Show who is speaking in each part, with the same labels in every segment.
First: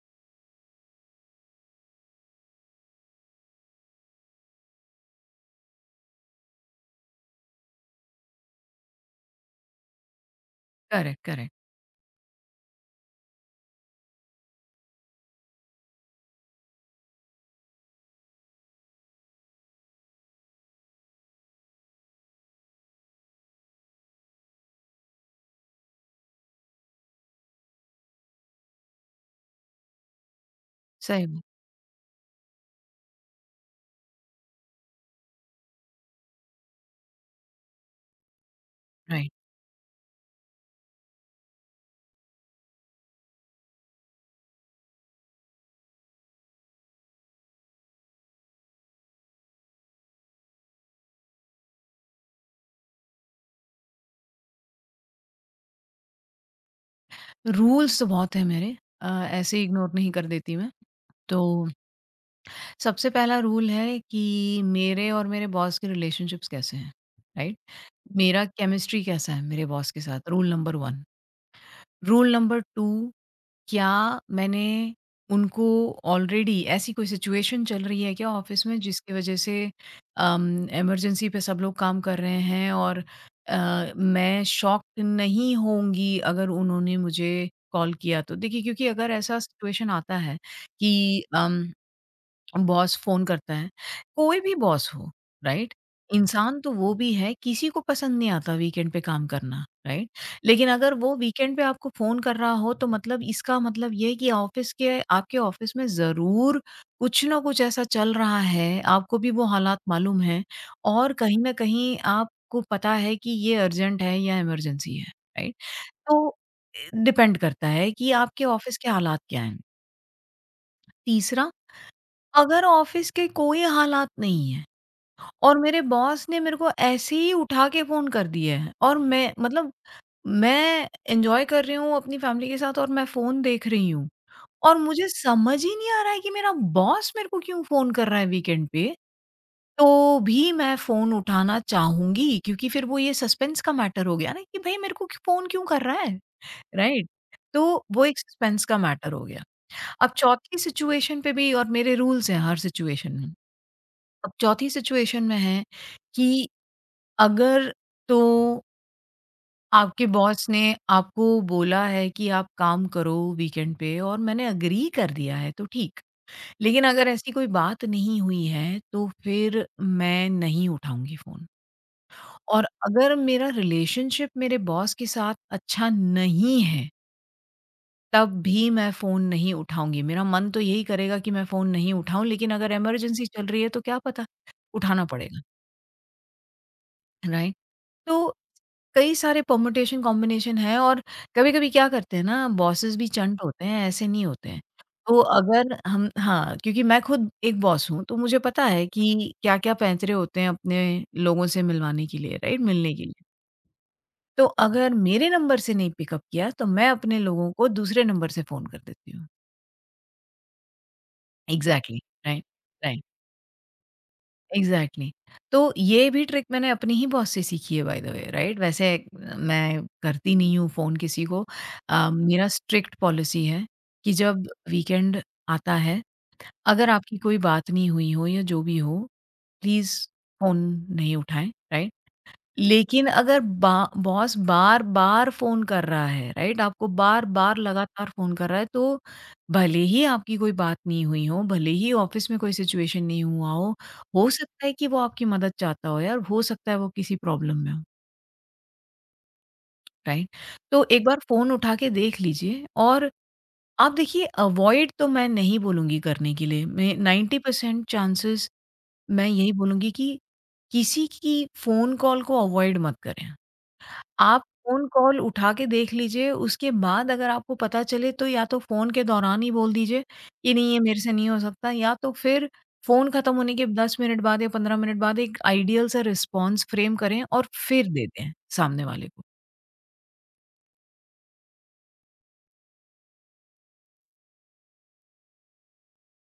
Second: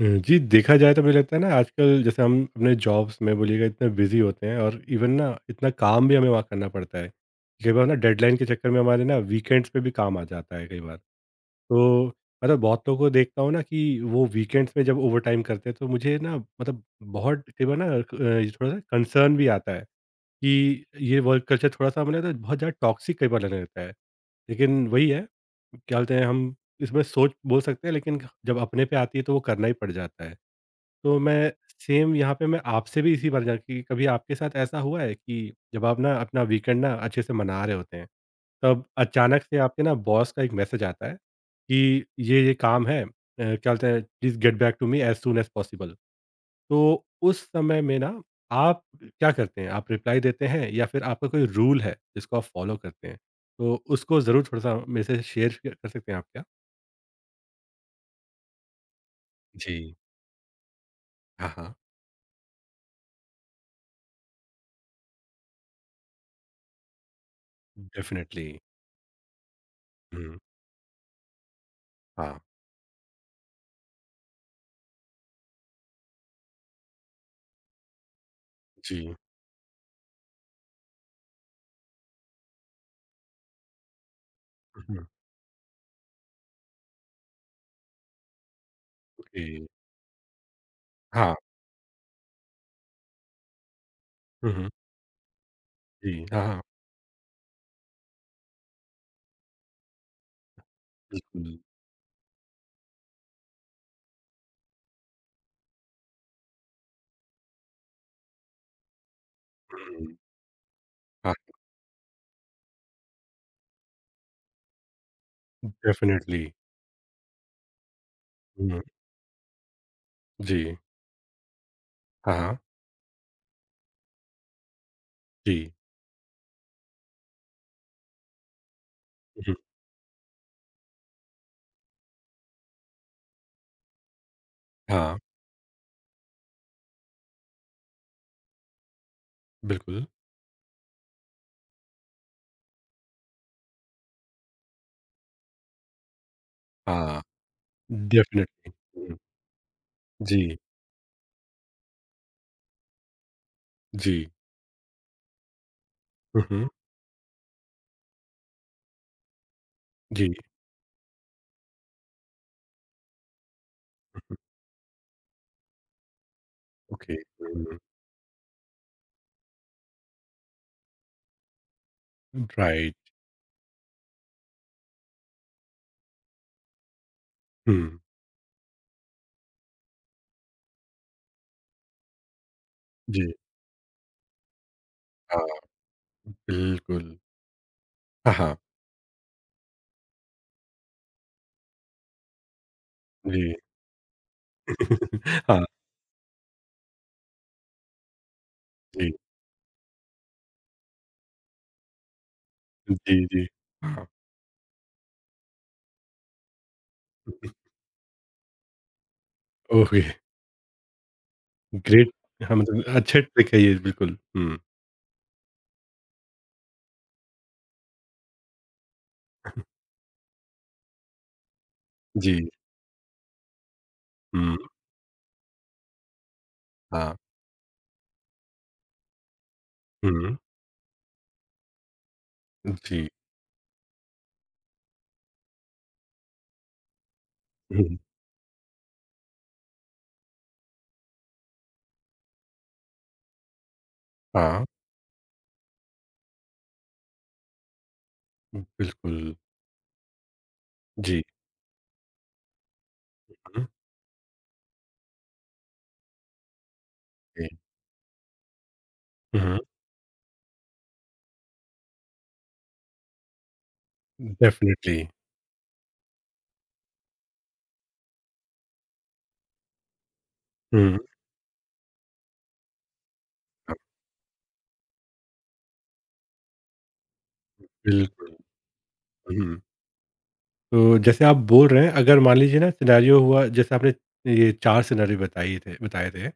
Speaker 1: हुँ, जी, देखा जाए तो मुझे लगता है ना आजकल जैसे हम अपने जॉब्स में बोलिएगा इतने बिज़ी होते हैं और इवन ना इतना काम भी हमें वहाँ करना पड़ता है। कई बार ना डेडलाइन के चक्कर में हमारे ना वीकेंड्स पे भी काम आ जाता है कई बार।
Speaker 2: Correct, correct.
Speaker 1: तो मतलब बहुत लोगों को देखता हूँ ना कि वो वीकेंड्स में जब ओवरटाइम करते हैं तो मुझे ना मतलब बहुत कई बार ना थोड़ा-सा कंसर्न भी आता है कि ये वर्क कल्चर थोड़ा-सा हमें ना बहुत ज़्यादा टॉक्सिक कई बार लगने लगता है। लेकिन वही है, क्या बोलते हैं हम इसमें सोच बोल सकते हैं लेकिन जब अपने पे आती है तो वो करना ही पड़ जाता है। तो
Speaker 2: सही में,
Speaker 1: मैं सेम यहाँ पे मैं आपसे भी इसी बारे जान कि कभी आपके साथ ऐसा हुआ है कि जब आप ना अपना वीकेंड ना अच्छे से मना रहे होते हैं, तब
Speaker 2: राइट।
Speaker 1: अचानक से आपके ना बॉस का एक मैसेज आता है कि ये काम है क्या बोलते हैं please get back to me as soon as possible. तो उस समय में ना आप क्या करते हैं? आप रिप्लाई देते हैं या फिर आपका कोई रूल है जिसको आप फ़ॉलो करते हैं? तो उसको ज़रूर थोड़ा-सा मेरे से शेयर क कर सकते हैं आप क्या?
Speaker 2: रूल्स तो बहुत हैं मेरे। ऐसे इग्नोर
Speaker 1: जी।
Speaker 2: नहीं कर देती मैं। तो
Speaker 1: हाँ, हाँ।
Speaker 2: सबसे पहला रूल है कि मेरे और मेरे बॉस के रिलेशनशिप्स कैसे हैं, राइट? मेरा
Speaker 1: डेफ़िनिटली।
Speaker 2: केमिस्ट्री कैसा है मेरे बॉस के साथ,
Speaker 1: हुँ,
Speaker 2: रूल नंबर 1। रूल
Speaker 1: हाँ।
Speaker 2: नंबर 2 क्या मैंने उनको ऑलरेडी ऐसी कोई सिचुएशन चल रही है क्या ऑफिस में जिसकी
Speaker 1: जी।
Speaker 2: वजह से इमरजेंसी पे सब लोग काम कर रहे हैं और मैं
Speaker 1: हुँ,
Speaker 2: शॉक्ड
Speaker 1: हुँ।
Speaker 2: नहीं होंगी अगर उन्होंने मुझे कॉल किया तो देखिए, क्योंकि अगर ऐसा
Speaker 1: ओके।
Speaker 2: सिचुएशन आता है कि
Speaker 1: हाँ।
Speaker 2: और बॉस फ़ोन करता है, कोई
Speaker 1: हुँ,
Speaker 2: भी
Speaker 1: हुँ।
Speaker 2: बॉस हो, राइट?
Speaker 1: जी, हाँ,
Speaker 2: इंसान
Speaker 1: हाँ।
Speaker 2: तो वो भी है, किसी को पसंद नहीं आता वीकेंड पे काम करना, राइट? लेकिन अगर वो वीकेंड
Speaker 1: बिल्कुल।
Speaker 2: पे आपको फ़ोन कर रहा हो तो मतलब इसका मतलब ये है कि ऑफ़िस के आपके ऑफ़िस में ज़रूर कुछ ना कुछ ऐसा चल रहा है, आपको भी वो हालात
Speaker 1: हुँ,
Speaker 2: मालूम हैं और
Speaker 1: हाँ,
Speaker 2: कहीं न कहीं आपको पता है कि ये अर्जेंट है या इमरजेंसी है, राइट? तो
Speaker 1: डेफ़िनेटली।
Speaker 2: डिपेंड करता है कि आपके ऑफ़िस
Speaker 1: हुँ,
Speaker 2: के हालात क्या हैं।
Speaker 1: जी।
Speaker 2: तीसरा,
Speaker 1: हाँ, हाँ।
Speaker 2: अगर ऑफिस के कोई हालात नहीं है
Speaker 1: जी।
Speaker 2: और मेरे बॉस ने मेरे को ऐसे ही उठा के फ़ोन कर दिया है और मैं
Speaker 1: हुँ,
Speaker 2: मतलब मैं एन्जॉय कर रही हूँ अपनी फैमिली के साथ और मैं फ़ोन देख रही हूँ और मुझे
Speaker 1: हाँ,
Speaker 2: समझ ही नहीं आ रहा है कि मेरा बॉस मेरे को क्यों फ़ोन कर रहा है वीकेंड पे,
Speaker 1: बिल्कुल।
Speaker 2: तो भी मैं फ़ोन उठाना चाहूँगी क्योंकि फिर वो ये सस्पेंस का मैटर हो गया ना कि भई मेरे को फ़ोन क्यों कर रहा है, राइट?
Speaker 1: हाँ,
Speaker 2: तो वो एक सस्पेंस
Speaker 1: डेफ़िनेटली।
Speaker 2: का मैटर
Speaker 1: हुँ,
Speaker 2: हो गया। अब
Speaker 1: जी,
Speaker 2: चौथी सिचुएशन पे भी और मेरे रूल्स हैं हर सिचुएशन में।
Speaker 1: जी।
Speaker 2: अब चौथी सिचुएशन में है
Speaker 1: हुँ,
Speaker 2: कि
Speaker 1: हुँ।
Speaker 2: अगर तो आपके
Speaker 1: जी।
Speaker 2: बॉस ने आपको बोला है कि आप काम करो वीकेंड पे और
Speaker 1: हुँ, हुँ।
Speaker 2: मैंने एग्री कर दिया है तो ठीक। लेकिन अगर
Speaker 1: ओके।
Speaker 2: ऐसी कोई
Speaker 1: हुँ,
Speaker 2: बात नहीं हुई है तो फिर मैं नहीं उठाऊँगी फ़ोन। और
Speaker 1: राइट।
Speaker 2: अगर मेरा रिलेशनशिप मेरे बॉस के साथ अच्छा नहीं है,
Speaker 1: हुँ,
Speaker 2: तब भी मैं फ़ोन नहीं उठाऊँगी। मेरा मन तो यही करेगा कि मैं फ़ोन नहीं उठाऊँ, लेकिन अगर इमरजेंसी
Speaker 1: जी।
Speaker 2: चल रही है तो क्या पता उठाना पड़ेगा,
Speaker 1: हाँ, बिल्कुल।
Speaker 2: राइट?
Speaker 1: हाँ,
Speaker 2: तो
Speaker 1: हाँ।
Speaker 2: कई सारे परमुटेशन कॉम्बिनेशन है और कभी-कभी क्या करते हैं ना, बॉसेस भी चंट
Speaker 1: जी।
Speaker 2: होते हैं, ऐसे नहीं होते हैं। तो
Speaker 1: हाँ,
Speaker 2: अगर हम हाँ, क्योंकि मैं खुद एक बॉस हूँ तो मुझे पता है
Speaker 1: जी।
Speaker 2: कि क्या-क्या पैंतरे होते हैं अपने लोगों से मिलवाने के लिए, राइट? मिलने के लिए।
Speaker 1: जी, जी। हाँ।
Speaker 2: तो अगर मेरे नंबर से नहीं पिकअप किया तो मैं अपने लोगों को दूसरे नंबर से फ़ोन कर देती हूँ।
Speaker 1: Okay,
Speaker 2: exactly,
Speaker 1: great.
Speaker 2: राइट,
Speaker 1: हाँ, मतलब
Speaker 2: राइट।
Speaker 1: अच्छा ट्रिक है ये बिल्कुल। हुँ,
Speaker 2: एग्जैक्टली exactly। तो ये भी ट्रिक मैंने अपनी ही बॉस से सीखी है बाय द वे, राइट? वैसे मैं करती नहीं हूँ फ़ोन किसी को।
Speaker 1: जी।
Speaker 2: मेरा स्ट्रिक्ट पॉलिसी है कि जब
Speaker 1: हुँ,
Speaker 2: वीकेंड आता है, अगर
Speaker 1: हाँ।
Speaker 2: आपकी कोई बात नहीं हुई हो या जो भी हो, प्लीज़
Speaker 1: हुँ,
Speaker 2: फ़ोन नहीं उठाएं, राइट? लेकिन
Speaker 1: जी।
Speaker 2: अगर बॉस बार बार फोन कर रहा है, राइट, आपको बार बार
Speaker 1: हुँ,
Speaker 2: लगातार फोन कर रहा है, तो भले ही आपकी कोई बात नहीं हुई हो, भले ही ऑफिस में कोई सिचुएशन नहीं हुआ हो
Speaker 1: हाँ।
Speaker 2: सकता है कि वो आपकी मदद चाहता हो यार, हो सकता है वो किसी प्रॉब्लम में हो,
Speaker 1: बिल्कुल,
Speaker 2: राइट? तो एक बार
Speaker 1: जी।
Speaker 2: फोन उठा के देख लीजिए। और
Speaker 1: हुँ,
Speaker 2: आप देखिए, अवॉइड तो मैं नहीं बोलूंगी करने के लिए। मैं नाइन्टी
Speaker 1: जी।
Speaker 2: परसेंट चांसेस मैं यही
Speaker 1: हुँ,
Speaker 2: बोलूंगी कि किसी की फोन कॉल को अवॉइड मत करें। आप फ़ोन
Speaker 1: डेफ़िनेटली।
Speaker 2: कॉल उठा के देख लीजिए, उसके बाद अगर आपको पता चले तो या तो फ़ोन के दौरान ही बोल दीजिए कि नहीं ये
Speaker 1: हुँ,
Speaker 2: मेरे से नहीं हो सकता, या तो फिर फ़ोन खत्म होने के
Speaker 1: हाँ।
Speaker 2: 10 मिनट बाद या 15 मिनट बाद एक आइडियल सा रिस्पॉन्स फ्रेम करें और फिर दे दें
Speaker 1: बिल्कुल।
Speaker 2: सामने वाले को।
Speaker 1: हुँ, तो जैसे आप बोल रहे हैं अगर मान लीजिए ना सिनेरियो हुआ जैसे आपने ये 4 सिनेरियो बताई थे बताए थे,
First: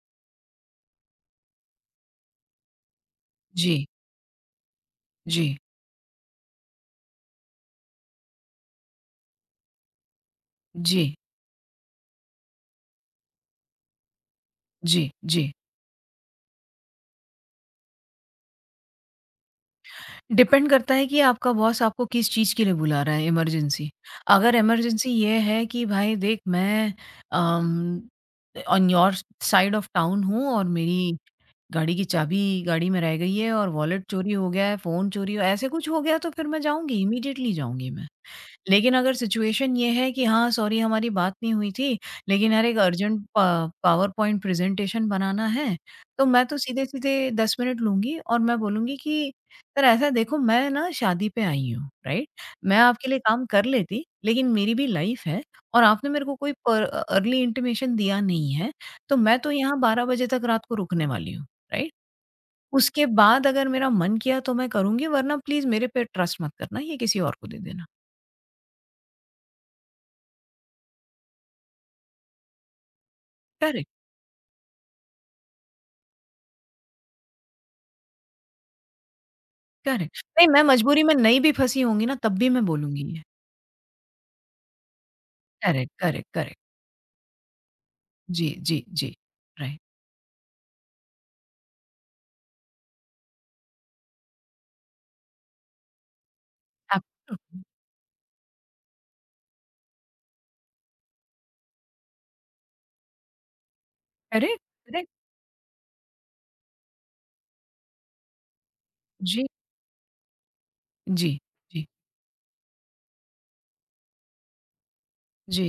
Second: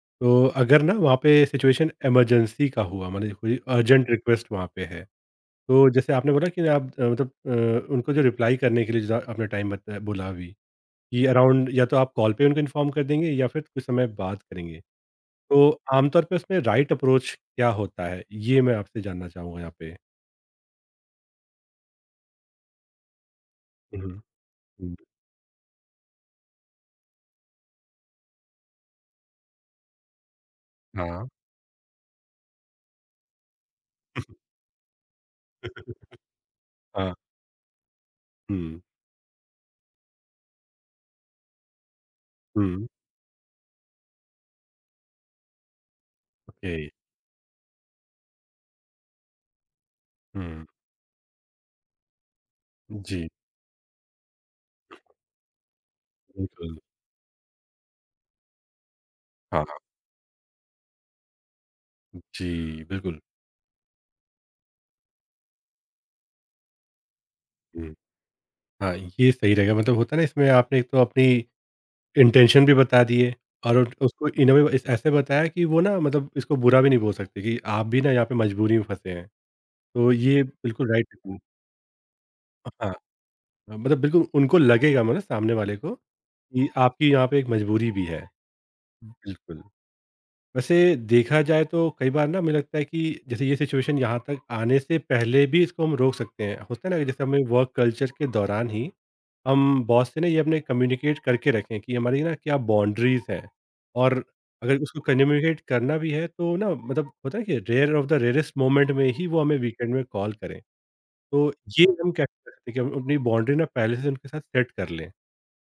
Speaker 1: तो अगर ना वहाँ पे सिचुएशन इमरजेंसी का हुआ मान लीजिए कोई
Speaker 2: जी,
Speaker 1: अर्जेंट रिक्वेस्ट वहाँ पे है,
Speaker 2: जी,
Speaker 1: तो जैसे आपने बोला कि आप मतलब उनको जो रिप्लाई करने के लिए जो आपने टाइम बताया बोला अभी,
Speaker 2: जी,
Speaker 1: कि अराउंड या तो आप कॉल पे उनको इन्फॉर्म कर देंगे या फिर कुछ समय बाद करेंगे।
Speaker 2: जी, जी।
Speaker 1: तो आमतौर पे उसमें राइट अप्रोच क्या होता है? ये मैं आपसे जानना चाहूँगा यहाँ पे?
Speaker 2: डिपेंड करता है कि आपका बॉस आपको किस चीज़ के लिए बुला रहा है इमरजेंसी।
Speaker 1: हुँ,
Speaker 2: अगर
Speaker 1: हुँ।
Speaker 2: इमरजेंसी ये है कि भाई देख मैं um, on your side of town हूँ और मेरी
Speaker 1: हाँ।
Speaker 2: गाड़ी की चाबी गाड़ी में रह गई है और वॉलेट चोरी हो गया है, फ़ोन चोरी हो ऐसे कुछ हो गया, तो फिर मैं जाऊँगी,
Speaker 1: हाँ,
Speaker 2: इमीडिएटली जाऊँगी मैं।
Speaker 1: हुँ,
Speaker 2: लेकिन अगर सिचुएशन ये है कि हाँ, सॉरी हमारी बात नहीं हुई थी, लेकिन यार एक
Speaker 1: हुँ,
Speaker 2: अर्जेंट पा पावर पॉइंट प्रेज़ेंटेशन बनाना है, तो मैं तो
Speaker 1: ओके,
Speaker 2: सीधे-सीधे 10 मिनट लूँगी और मैं बोलूँगी कि सर ऐसा है देखो,
Speaker 1: हुँ,
Speaker 2: मैं ना शादी पे आई हूँ, राइट? मैं आपके लिए
Speaker 1: जी,
Speaker 2: काम कर लेती, लेकिन मेरी भी लाइफ़ है और आपने मेरे को कोई
Speaker 1: बिल्कुल।
Speaker 2: पर अर्ली इंटिमेशन दिया नहीं है, तो मैं तो यहाँ
Speaker 1: हाँ।
Speaker 2: 12 बजे तक रात को रुकने वाली हूँ, राइट?
Speaker 1: जी,
Speaker 2: उसके
Speaker 1: बिल्कुल,
Speaker 2: बाद अगर मेरा मन किया तो मैं करूँगी, वरना प्लीज़ मेरे पे ट्रस्ट मत करना, ये किसी और को दे देना।
Speaker 1: हुँ, हाँ, ये सही रहेगा मतलब होता है ना इसमें आपने एक तो अपनी इंटेंशन भी बता दिए और
Speaker 2: करेक्ट,
Speaker 1: उट उसको इन अ वे इस ऐसे बताया कि वो ना मतलब इसको बुरा भी नहीं बोल सकते कि आप भी ना यहाँ पे मजबूरी में फँसे हैं। तो
Speaker 2: करेक्ट।
Speaker 1: ये
Speaker 2: नहीं, मैं
Speaker 1: बिल्कुल
Speaker 2: मजबूरी
Speaker 1: राइट
Speaker 2: में नहीं भी फँसी होंगी ना तब भी मैं
Speaker 1: हाँ,
Speaker 2: बोलूँगी ये।
Speaker 1: हाँ, मतलब बिल्कुल उनको लगेगा मतलब सामने वाले
Speaker 2: करेक्ट,
Speaker 1: को
Speaker 2: करेक्ट, करेक्ट।
Speaker 1: ये आपकी यहाँ पे एक मजबूरी भी है।
Speaker 2: जी, जी, जी।
Speaker 1: बिल्कुल,
Speaker 2: राइट।
Speaker 1: वैसे देखा जाए तो कई बार ना मुझे लगता है कि जैसे ये सिचुएशन यहाँ तक आने से पहले भी इसको हम रोक सकते हैं। होता है ना कि जैसे हमें
Speaker 2: एब्सोल्युटली।
Speaker 1: वर्क कल्चर के दौरान ही हम बॉस से ना ये अपने कम्युनिकेट करके रखें कि हमारी ना क्या बाउंड्रीज़ हैं और
Speaker 2: करेक्ट,
Speaker 1: अगर उसको
Speaker 2: करेक्ट।
Speaker 1: कम्युनिकेट करना भी है तो ना मतलब होता है कि rare of the rarest moment में ही वो
Speaker 2: जी,
Speaker 1: हमें वीकेंड में कॉल करें।
Speaker 2: जी,
Speaker 1: तो ये
Speaker 2: जी,
Speaker 1: हम कैसे कर सकते हैं कि हम अपनी बाउंड्री ना पहले से उनके साथ सेट कर लें?
Speaker 2: जी।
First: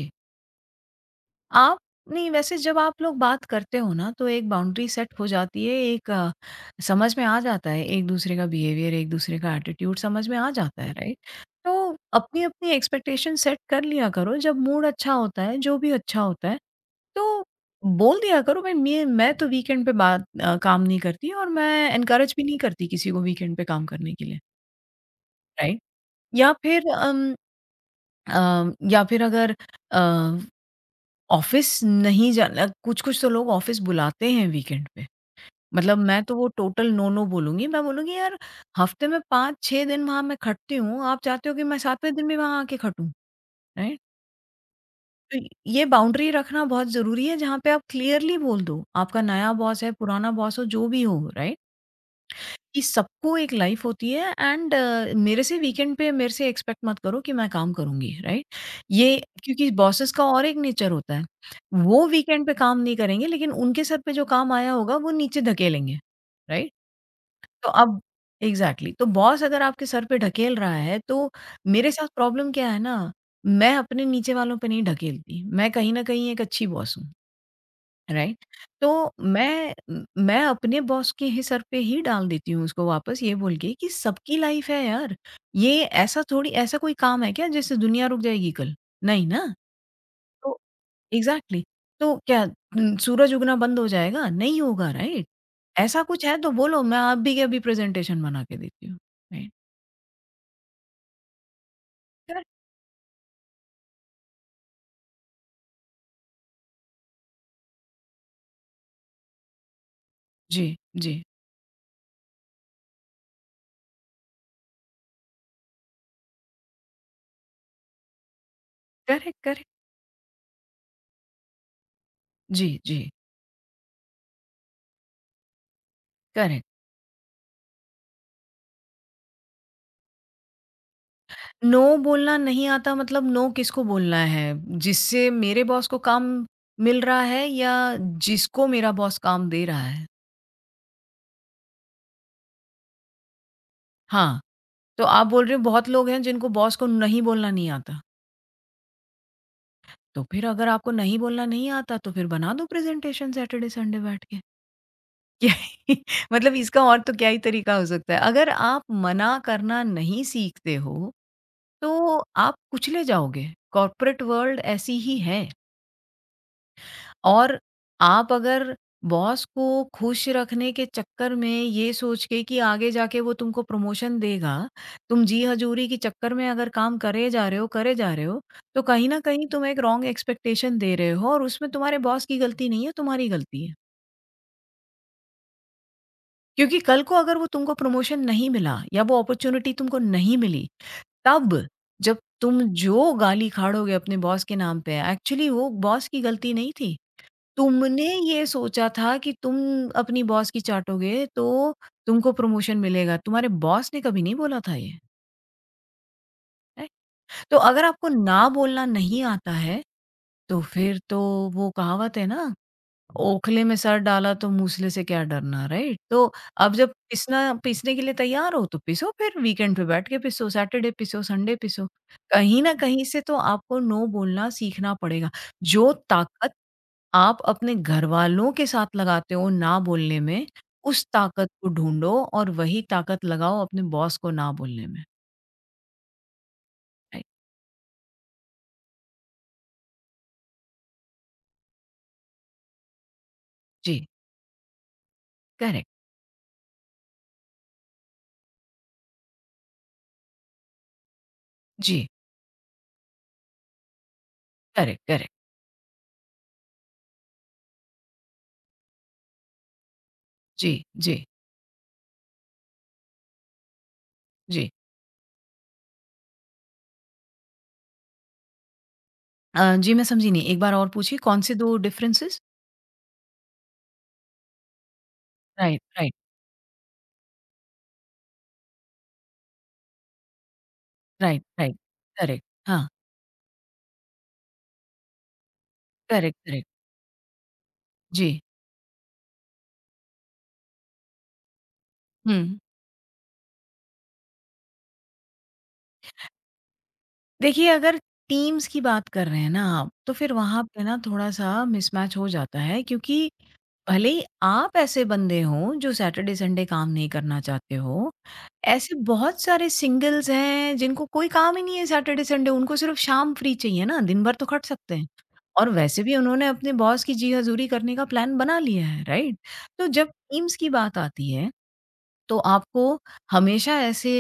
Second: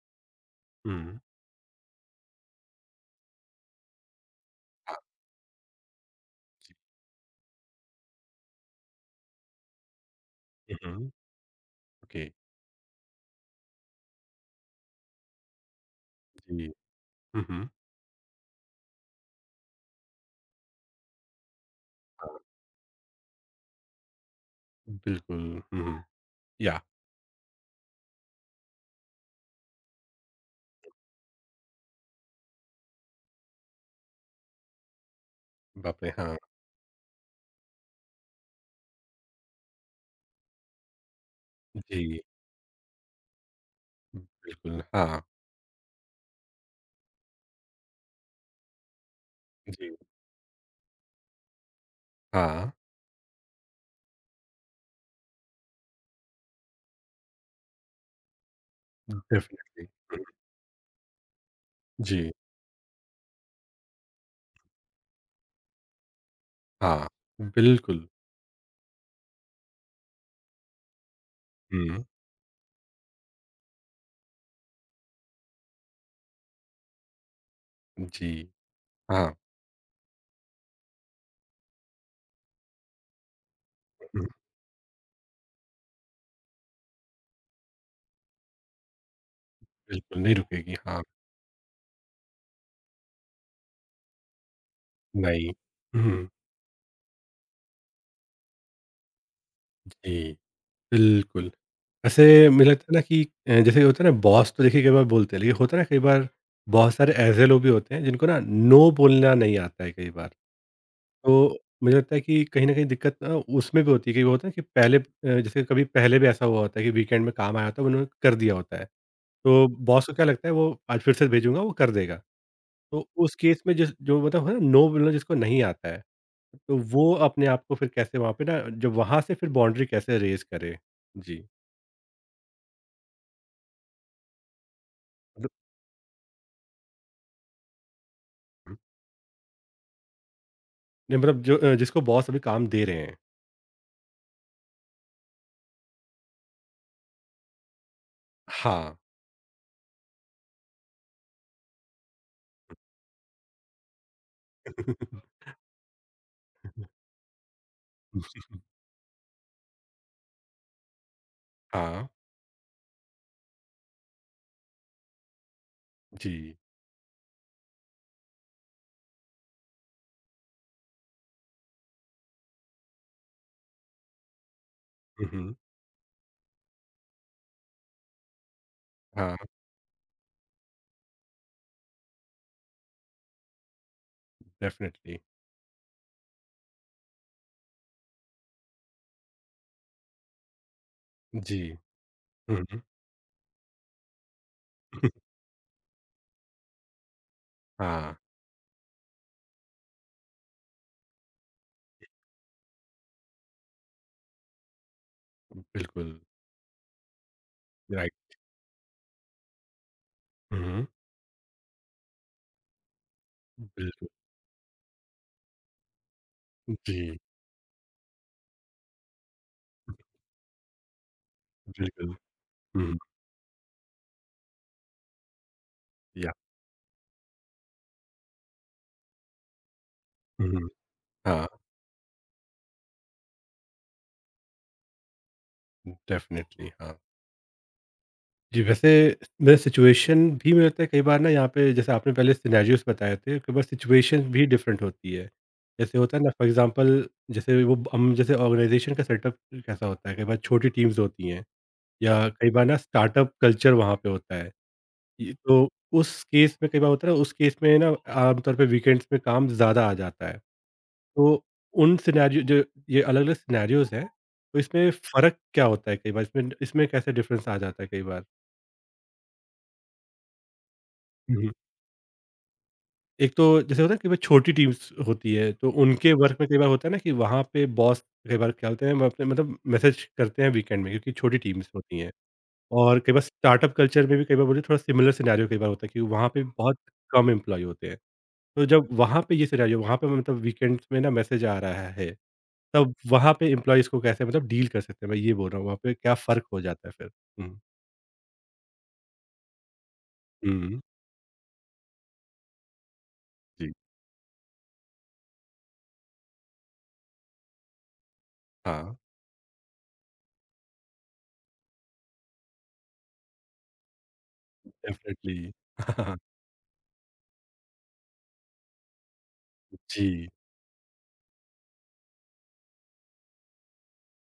Speaker 1: हुँ।
Speaker 2: आप, नहीं, वैसे जब आप लोग बात करते हो ना तो एक बाउंड्री सेट हो जाती है। एक समझ में आ जाता है एक दूसरे का बिहेवियर, एक दूसरे का एटीट्यूड समझ में आ जाता
Speaker 1: हुँ,
Speaker 2: है,
Speaker 1: हुँ।
Speaker 2: राइट? तो
Speaker 1: ओके।
Speaker 2: अपनी अपनी एक्सपेक्टेशन सेट कर लिया करो जब मूड अच्छा होता है, जो भी अच्छा होता है।
Speaker 1: जी। हुँ,
Speaker 2: तो
Speaker 1: हुँ।
Speaker 2: बोल दिया करो भाई, मैं तो वीकेंड पे बात काम नहीं करती और मैं इनकरेज
Speaker 1: हाँ।
Speaker 2: भी नहीं करती किसी को वीकेंड पे काम करने के लिए,
Speaker 1: बिल्कुल,
Speaker 2: राइट?
Speaker 1: हुँ, हुँ।
Speaker 2: या
Speaker 1: या
Speaker 2: फिर या फिर अगर ऑफ़िस नहीं जाना, कुछ-कुछ तो लोग ऑफ़िस बुलाते हैं वीकेंड पे। मतलब
Speaker 1: बाप रे!
Speaker 2: मैं
Speaker 1: हाँ,
Speaker 2: तो वो टोटल नो-नो बोलूँगी। मैं बोलूँगी यार, हफ़्ते में 5-6 दिन वहाँ मैं खटती हूँ, आप चाहते हो कि मैं 7वें
Speaker 1: जी,
Speaker 2: दिन भी वहाँ आके खटूँ, राइट?
Speaker 1: बिल्कुल, हाँ,
Speaker 2: तो ये बाउंड्री रखना बहुत ज़रूरी है, जहाँ पे आप क्लियरली बोल दो। आपका नया बॉस है,
Speaker 1: जी,
Speaker 2: पुराना बॉस हो, जो भी हो, राइट?
Speaker 1: हाँ,
Speaker 2: कि सबको एक लाइफ होती है एंड मेरे से वीकेंड पे मेरे से एक्सपेक्ट मत करो कि मैं काम करूँगी, राइट? ये क्योंकि
Speaker 1: डेफ़िनिटली।
Speaker 2: बॉसेस
Speaker 1: हुँ,
Speaker 2: का और एक नेचर होता है। वो
Speaker 1: जी,
Speaker 2: वीकेंड पे काम नहीं करेंगे, लेकिन उनके सर पे जो काम आया होगा वो नीचे धकेलेंगे, राइट?
Speaker 1: हाँ,
Speaker 2: तो अब
Speaker 1: बिल्कुल,
Speaker 2: एग्ज़ैक्टली तो बॉस अगर आपके सर पे ढकेल रहा है तो मेरे
Speaker 1: हुँ,
Speaker 2: साथ प्रॉब्लम क्या है ना, मैं अपने नीचे वालों पे नहीं ढकेलती। मैं कहीं न कहीं एक अच्छी बॉस हूँ,
Speaker 1: जी,
Speaker 2: राइट। तो
Speaker 1: हाँ,
Speaker 2: मैं अपने बॉस के ही सर पे ही डाल देती हूँ उसको वापस ये बोल के कि
Speaker 1: हुँ,
Speaker 2: सबकी लाइफ़ है यार। ये ऐसा थोड़ी, ऐसा कोई काम है क्या जिससे दुनिया रुक जाएगी कल? नहीं ना।
Speaker 1: बिल्कुल नहीं
Speaker 2: तो
Speaker 1: रुकेगी, हाँ,
Speaker 2: एग्ज़ैक्टली तो क्या सूरज उगना बंद हो जाएगा? नहीं होगा, राइट?
Speaker 1: नहीं,
Speaker 2: ऐसा कुछ
Speaker 1: हुँ,
Speaker 2: है तो बोलो, मैं अभी के अभी प्रेज़ेंटेशन बना के देती हूँ, राइट?
Speaker 1: जी, बिल्कुल। वैसे
Speaker 2: करेक्ट।
Speaker 1: मुझे लगता है ना कि जैसे होता है ना बॉस तो देखिए कई बार बोलते हैं, लेकिन होता है ना कई बार बहुत सारे ऐसे लोग भी होते हैं जिनको ना नो बोलना नहीं आता है कई बार।
Speaker 2: जी, जी।
Speaker 1: तो मुझे लगता है कि कहीं न कहीं दिक्कत ना उसमें भी होती है कि वो होता है कि पहले जैसे कभी पहले भी ऐसा हुआ होता है कि वीकेंड में काम आया होता है, उन्होंने कर दिया होता है।
Speaker 2: Correct, correct.
Speaker 1: तो बॉस को क्या लगता है वो आज फिर से भेजूँगा वो कर देगा।
Speaker 2: जी,
Speaker 1: तो
Speaker 2: जी।
Speaker 1: उस केस में जिस जो मतलब है ना नो बोलना जिसको नहीं आता है,
Speaker 2: करेक्ट।
Speaker 1: तो वो अपने आप को फिर कैसे वहाँ पे ना जब वहाँ से फिर बाउंड्री कैसे रेज़ करे? जी।
Speaker 2: नो बोलना नहीं आता मतलब नो किसको बोलना है? जिससे
Speaker 1: मतलब
Speaker 2: मेरे बॉस को काम मिल रहा है या जिसको मेरा बॉस काम दे रहा है?
Speaker 1: नहीं मतलब जो जिसको बॉस अभी काम दे रहे हैं।
Speaker 2: हाँ, तो आप बोल रहे हो बहुत लोग हैं जिनको बॉस को नहीं बोलना नहीं आता।
Speaker 1: हाँ।
Speaker 2: तो फिर अगर आपको नहीं बोलना नहीं आता तो फिर बना दो प्रेज़ेंटेशन सैटरडे संडे बैठ के। क्या ही, मतलब इसका और तो क्या ही तरीका हो सकता है? अगर आप मना करना नहीं सीखते हो,
Speaker 1: हाँ।
Speaker 2: तो आप कुचले जाओगे। कॉर्पोरेट वर्ल्ड ऐसी ही है।
Speaker 1: जी।
Speaker 2: और आप अगर बॉस को खुश रखने के चक्कर में ये सोच के कि आगे जाके वो तुमको प्रमोशन देगा, तुम
Speaker 1: हुँ,
Speaker 2: जी
Speaker 1: हुँ।
Speaker 2: हजूरी के चक्कर में अगर काम करे जा रहे हो, करे जा रहे हो, तो कहीं न
Speaker 1: हाँ,
Speaker 2: कहीं तुम एक रॉन्ग एक्सपेक्टेशन दे रहे हो और उसमें तुम्हारे बॉस की गलती नहीं है, तुम्हारी गलती है।
Speaker 1: डेफ़िनिटली।
Speaker 2: क्योंकि कल को अगर वो तुमको प्रमोशन नहीं मिला या वो अपॉर्च्युनिटी तुमको नहीं मिली, तब
Speaker 1: जी।
Speaker 2: जब तुम
Speaker 1: हुँ, हुँ।
Speaker 2: जो गाली खाड़ोगे अपने बॉस के नाम पे, एक्चुअली वो बॉस की गलती नहीं थी। तुमने
Speaker 1: हाँ।
Speaker 2: ये सोचा था कि तुम अपनी बॉस की चाटोगे तो तुमको प्रमोशन मिलेगा। तुम्हारे बॉस ने कभी नहीं बोला था ये,
Speaker 1: बिल्कुल,
Speaker 2: राइट? तो अगर आपको
Speaker 1: राइट।
Speaker 2: ना बोलना नहीं आता है,
Speaker 1: हुँ,
Speaker 2: तो
Speaker 1: हुँ,
Speaker 2: फिर तो वो कहावत है ना, ओखले में सर
Speaker 1: बिल्कुल,
Speaker 2: डाला तो मूसले से क्या डरना, राइट? तो अब जब
Speaker 1: जी,
Speaker 2: पिसना पिसने के लिए तैयार हो तो पिसो, फिर वीकेंड पे बैठ के पिसो, सैटरडे पिसो, संडे पिसो।
Speaker 1: बिल्कुल।
Speaker 2: कहीं न
Speaker 1: हुँ,
Speaker 2: कहीं से तो आपको नो बोलना सीखना पड़ेगा। जो
Speaker 1: या
Speaker 2: ताकत आप अपने घरवालों के साथ लगाते हो ना बोलने में,
Speaker 1: हुँ,
Speaker 2: उस
Speaker 1: हाँ,
Speaker 2: ताकत को ढूँढो और वही ताकत लगाओ अपने बॉस को ना बोलने में।
Speaker 1: डेफ़िनेटली हाँ।
Speaker 2: राइट,
Speaker 1: जी, वैसे मैं सिचुएशन भी मुझे लगता है कई बार ना यहाँ पे जैसे आपने पहले सिनेरियोज़ बताए थे, कई बार
Speaker 2: जी,
Speaker 1: सिचुएशन भी डिफरेंट होती है।
Speaker 2: करेक्ट,
Speaker 1: जैसे होता है ना फॉर एग्ज़ाम्पल जैसे वो हम जैसे ऑर्गनाइज़ेशन का सेटअप कैसा होता है, कई बार छोटी टीम्स होती हैं
Speaker 2: जी,
Speaker 1: या कई बार ना स्टार्टअप कल्चर वहाँ पे होता है।
Speaker 2: करेक्ट, करेक्ट,
Speaker 1: ये तो उस केस में कई बार होता है ना, उस केस में ना आम तौर पे वीकेंड्स में काम ज़्यादा आ जाता है।
Speaker 2: जी, जी,
Speaker 1: तो उन सिनेरियो जो ये अलग-अलग सिनेरियोज़ हैं, तो
Speaker 2: जी।
Speaker 1: इसमें फ़र्क क्या होता है कई बार? इसमें इसमें कैसे डिफ़रेंस आ जाता है कई बार?
Speaker 2: जी, मैं समझी नहीं, एक बार और पूछिए कौन
Speaker 1: हुँ, हुँ।
Speaker 2: से 2 डिफरेंसेस?
Speaker 1: एक तो जैसे होता है कई बार छोटी टीम्स होती है, तो
Speaker 2: राइट,
Speaker 1: उनके
Speaker 2: राइट,
Speaker 1: वर्क में कई बार होता है ना कि वहाँ पे बॉस कई बार क्या होते हैं वो अपने मतलब मैसेज करते हैं वीकेंड में क्योंकि छोटी
Speaker 2: राइट,
Speaker 1: टीम्स
Speaker 2: राइट,
Speaker 1: होती हैं।
Speaker 2: करेक्ट, हाँ,
Speaker 1: और कई बार स्टार्टअप कल्चर में भी कई बार बोलिए थोड़ा सिमिलर सिनेरियो कई बार होता है कि वहाँ
Speaker 2: करेक्ट,
Speaker 1: पे
Speaker 2: करेक्ट,
Speaker 1: बहुत कम एम्प्लॉयी होते हैं।
Speaker 2: जी,
Speaker 1: तो जब वहाँ पे ये सिनेरियो वहाँ पे मतलब वीकेंड्स में ना मैसेज आ रहा है,
Speaker 2: हुँ।
Speaker 1: तब वहाँ पे एम्प्लॉइज़ को कैसे मतलब डील कर सकते हैं? मैं ये बोल रहा हूँ, वहाँ पे क्या फ़र्क हो जाता है फिर? हुँ,
Speaker 2: देखिए, अगर टीम्स की बात कर रहे हैं ना आप, तो फिर वहाँ
Speaker 1: हुँ,
Speaker 2: पे ना थोड़ा-सा मिसमैच हो जाता है क्योंकि
Speaker 1: जी,
Speaker 2: भले ही आप ऐसे बंदे हो जो सैटरडे संडे काम नहीं करना चाहते हो,
Speaker 1: हाँ,
Speaker 2: ऐसे बहुत सारे सिंगल्स हैं जिनको कोई काम ही नहीं है सैटरडे संडे, उनको सिर्फ शाम फ्री चाहिए ना, दिन भर तो खट सकते हैं।
Speaker 1: डेफ़िनेटली।
Speaker 2: और वैसे भी उन्होंने अपने बॉस की जी हजूरी करने का प्लान बना लिया है, राइट? तो जब
Speaker 1: जी,
Speaker 2: टीम्स की बात आती है, तो आपको हमेशा ऐसे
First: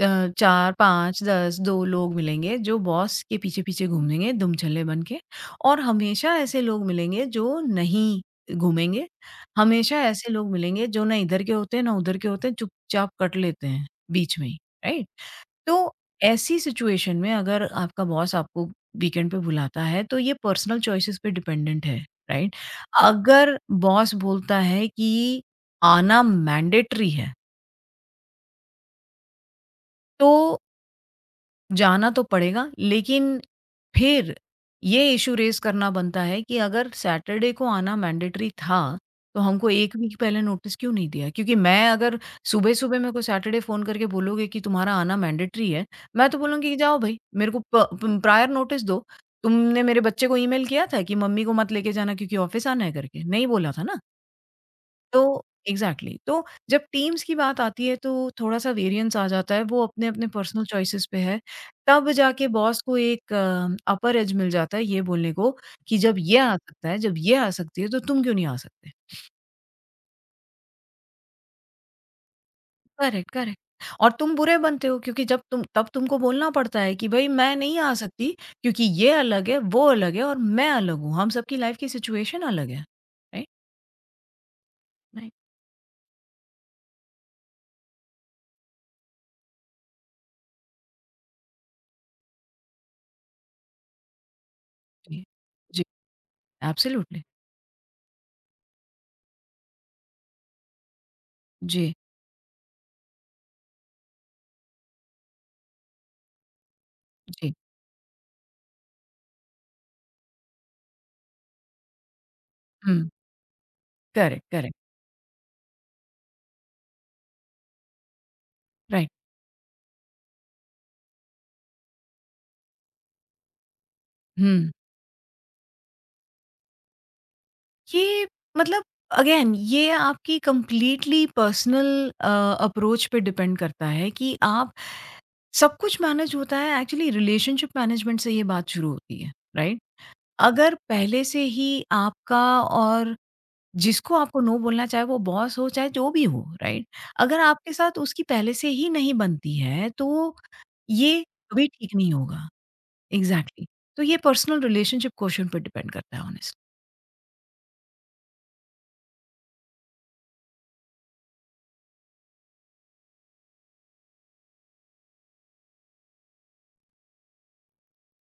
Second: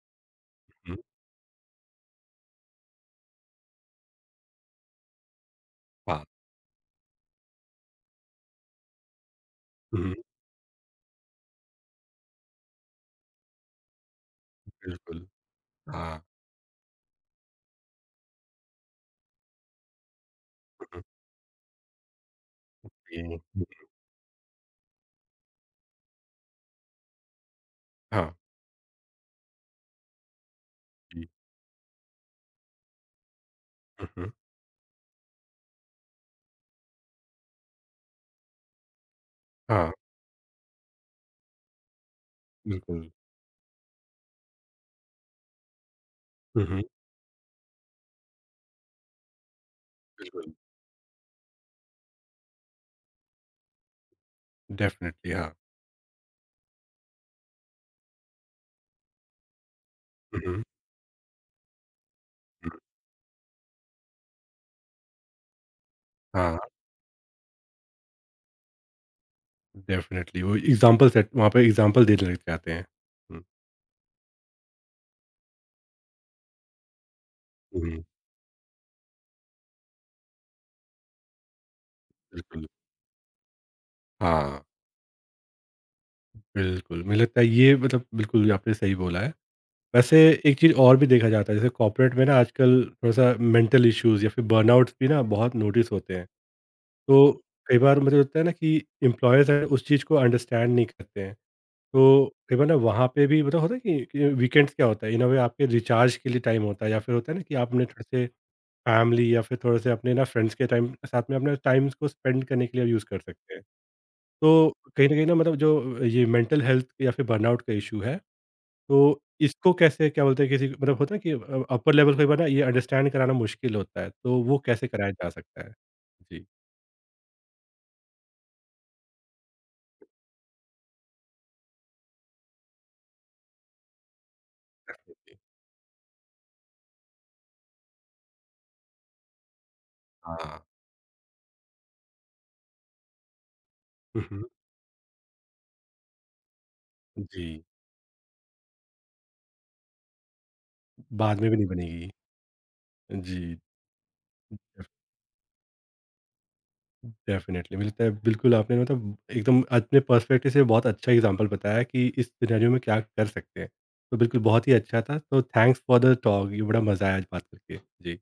Speaker 2: अ, 4,
Speaker 1: हुँ,
Speaker 2: 5, 10, 2 लोग मिलेंगे जो बॉस के पीछे-पीछे घूमेंगे दुमछल्ले बन के, और
Speaker 1: हाँ,
Speaker 2: हमेशा ऐसे लोग मिलेंगे जो नहीं घूमेंगे। हमेशा
Speaker 1: हुँ,
Speaker 2: ऐसे लोग मिलेंगे जो ना इधर के होते हैं, ना उधर के होते हैं, चुपचाप कट लेते हैं बीच में ही, राइट?
Speaker 1: बिल्कुल,
Speaker 2: तो
Speaker 1: हाँ,
Speaker 2: ऐसी सिचुएशन में अगर आपका बॉस आपको वीकेंड पे बुलाता है, तो ये पर्सनल
Speaker 1: हुँ, हुँ,
Speaker 2: चॉइसेस पे डिपेंडेंट है, राइट?
Speaker 1: जी, हुँ,
Speaker 2: अगर बॉस बोलता है कि आना मैंडेटरी है,
Speaker 1: हाँ,
Speaker 2: तो
Speaker 1: जी,
Speaker 2: जाना तो पड़ेगा, लेकिन
Speaker 1: हुँ, हुँ,
Speaker 2: फिर ये इश्यू रेज़ करना बनता है कि अगर सैटरडे को आना मैंडेटरी था, तो हमको
Speaker 1: हाँ,
Speaker 2: 1 वीक पहले नोटिस क्यों नहीं दिया? क्योंकि मैं अगर सुबह-सुबह
Speaker 1: बिल्कुल,
Speaker 2: मेरे को सैटरडे फ़ोन करके बोलोगे कि तुम्हारा आना मैंडेटरी है, मैं तो
Speaker 1: हुँ,
Speaker 2: बोलूँगी कि
Speaker 1: हुँ,
Speaker 2: जाओ भई, मेरे को प प प्रायर नोटिस दो। तुमने मेरे बच्चे को
Speaker 1: बिल्कुल,
Speaker 2: ईमेल किया था कि मम्मी को मत लेके जाना क्योंकि ऑफ़िस आना है करके? नहीं बोला था ना। तो
Speaker 1: डेफ़िनेटली हाँ,
Speaker 2: एग्ज़ैक्टली तो जब टीम्स की बात आती है तो थोड़ा-सा वेरिएंस आ जाता है, वो अपने-अपने
Speaker 1: हुँ, हुँ,
Speaker 2: पर्सनल चॉइसेस पे है। तब जाके
Speaker 1: हुँ,
Speaker 2: बॉस को एक अपर एज मिल जाता है ये बोलने को कि जब ये आ
Speaker 1: हाँ,
Speaker 2: सकता है, जब ये आ सकती है तो तुम क्यों नहीं आ सकते?
Speaker 1: डेफ़िनेटली वो एग्ज़ाम्पल सेट वहाँ पे एग्ज़ाम्पल देने लग जाते हैं।
Speaker 2: करेक्ट,
Speaker 1: हुँ,
Speaker 2: करेक्ट। और तुम बुरे बनते हो क्योंकि जब तुम तब तुमको बोलना पड़ता है कि भई मैं नहीं आ
Speaker 1: हुँ,
Speaker 2: सकती क्योंकि ये अलग है, वो अलग है और मैं अलग हूँ। हम सबकी लाइफ़ की सिचुएशन
Speaker 1: बिल्कुल,
Speaker 2: अलग है, राइट?
Speaker 1: हाँ,
Speaker 2: राइट।
Speaker 1: बिल्कुल, मुझे लगता है ये मतलब बिल्कुल आपने सही बोला है। वैसे एक चीज़ और भी देखा जाता है जैसे कॉर्पोरेट में ना आजकल थोड़ा-सा मेंटल इश्यूज़ या फिर बर्नआउट्स भी ना
Speaker 2: जी।
Speaker 1: बहुत
Speaker 2: जी,
Speaker 1: नोटिस होते हैं। तो
Speaker 2: एब्सोल्यूटली।
Speaker 1: कई बार मुझे लगता है ना कि एम्प्लॉयर्स हैं उस चीज़ को अंडरस्टैंड नहीं करते हैं।
Speaker 2: जी,
Speaker 1: तो कई बार ना वहाँ पे भी मतलब होता है कि वीकेंड्स क्या होता है इन अ वे आपके रिचार्ज के लिए टाइम होता है या फिर होता है ना
Speaker 2: जी।
Speaker 1: कि आपने थोड़े-से फैमिली या फिर थोड़े-से अपने ना फ्रेंड्स के टाइम साथ में अपने टाइम को स्पेंड करने के लिए यूज़
Speaker 2: हुँ,
Speaker 1: कर सकते हैं।
Speaker 2: करेक्ट,
Speaker 1: तो
Speaker 2: करेक्ट,
Speaker 1: कहीं न कहीं ना मतलब जो ये मेंटल हेल्थ या फिर बर्नआउट का इश्यू है तो
Speaker 2: राइट।
Speaker 1: इसको कैसे क्या बोलते हैं किसी मतलब होता है कि अपर लेवल को एक बार ना ये अंडरस्टैंड कराना मुश्किल होता है, तो वो
Speaker 2: हुँ।
Speaker 1: कैसे कराया जा सकता है? जी।
Speaker 2: ये मतलब अगेन ये आपकी कंप्लीटली पर्सनल अ, अप्रोच पे डिपेंड करता है कि आप
Speaker 1: डेफ़िनिटली,
Speaker 2: सब कुछ मैनेज होता है एक्चुअली रिलेशनशिप मैनेजमेंट से ये बात शुरू होती है, राइट?
Speaker 1: हाँ।
Speaker 2: अगर पहले से ही आपका और जिसको
Speaker 1: हुँ,
Speaker 2: आपको
Speaker 1: हुँ।
Speaker 2: नो बोलना चाहे वो बॉस हो चाहे जो भी हो, राइट? अगर
Speaker 1: जी,
Speaker 2: आपके साथ उसकी पहले से ही नहीं बनती है तो ये
Speaker 1: बाद में भी नहीं
Speaker 2: कभी ठीक
Speaker 1: बनेगी।
Speaker 2: नहीं होगा।
Speaker 1: जी,
Speaker 2: एग्ज़ैक्टली तो ये पर्सनल
Speaker 1: डेफ़
Speaker 2: रिलेशनशिप क्वेश्चन पे डिपेंड करता है ऑनेस्टली।
Speaker 1: डेफ़िनिटली मुझे लगता है बिल्कुल आपने मतलब एकदम अपने पर्सपेक्टिव से बहुत अच्छा एग्ज़ाम्पल बताया कि इस सिनेरियो में क्या कर सकते हैं। तो बिल्कुल बहुत ही अच्छा था, तो थैंक्स फॉर द टॉक ये बड़ा मज़ा आया आज बात करके। जी।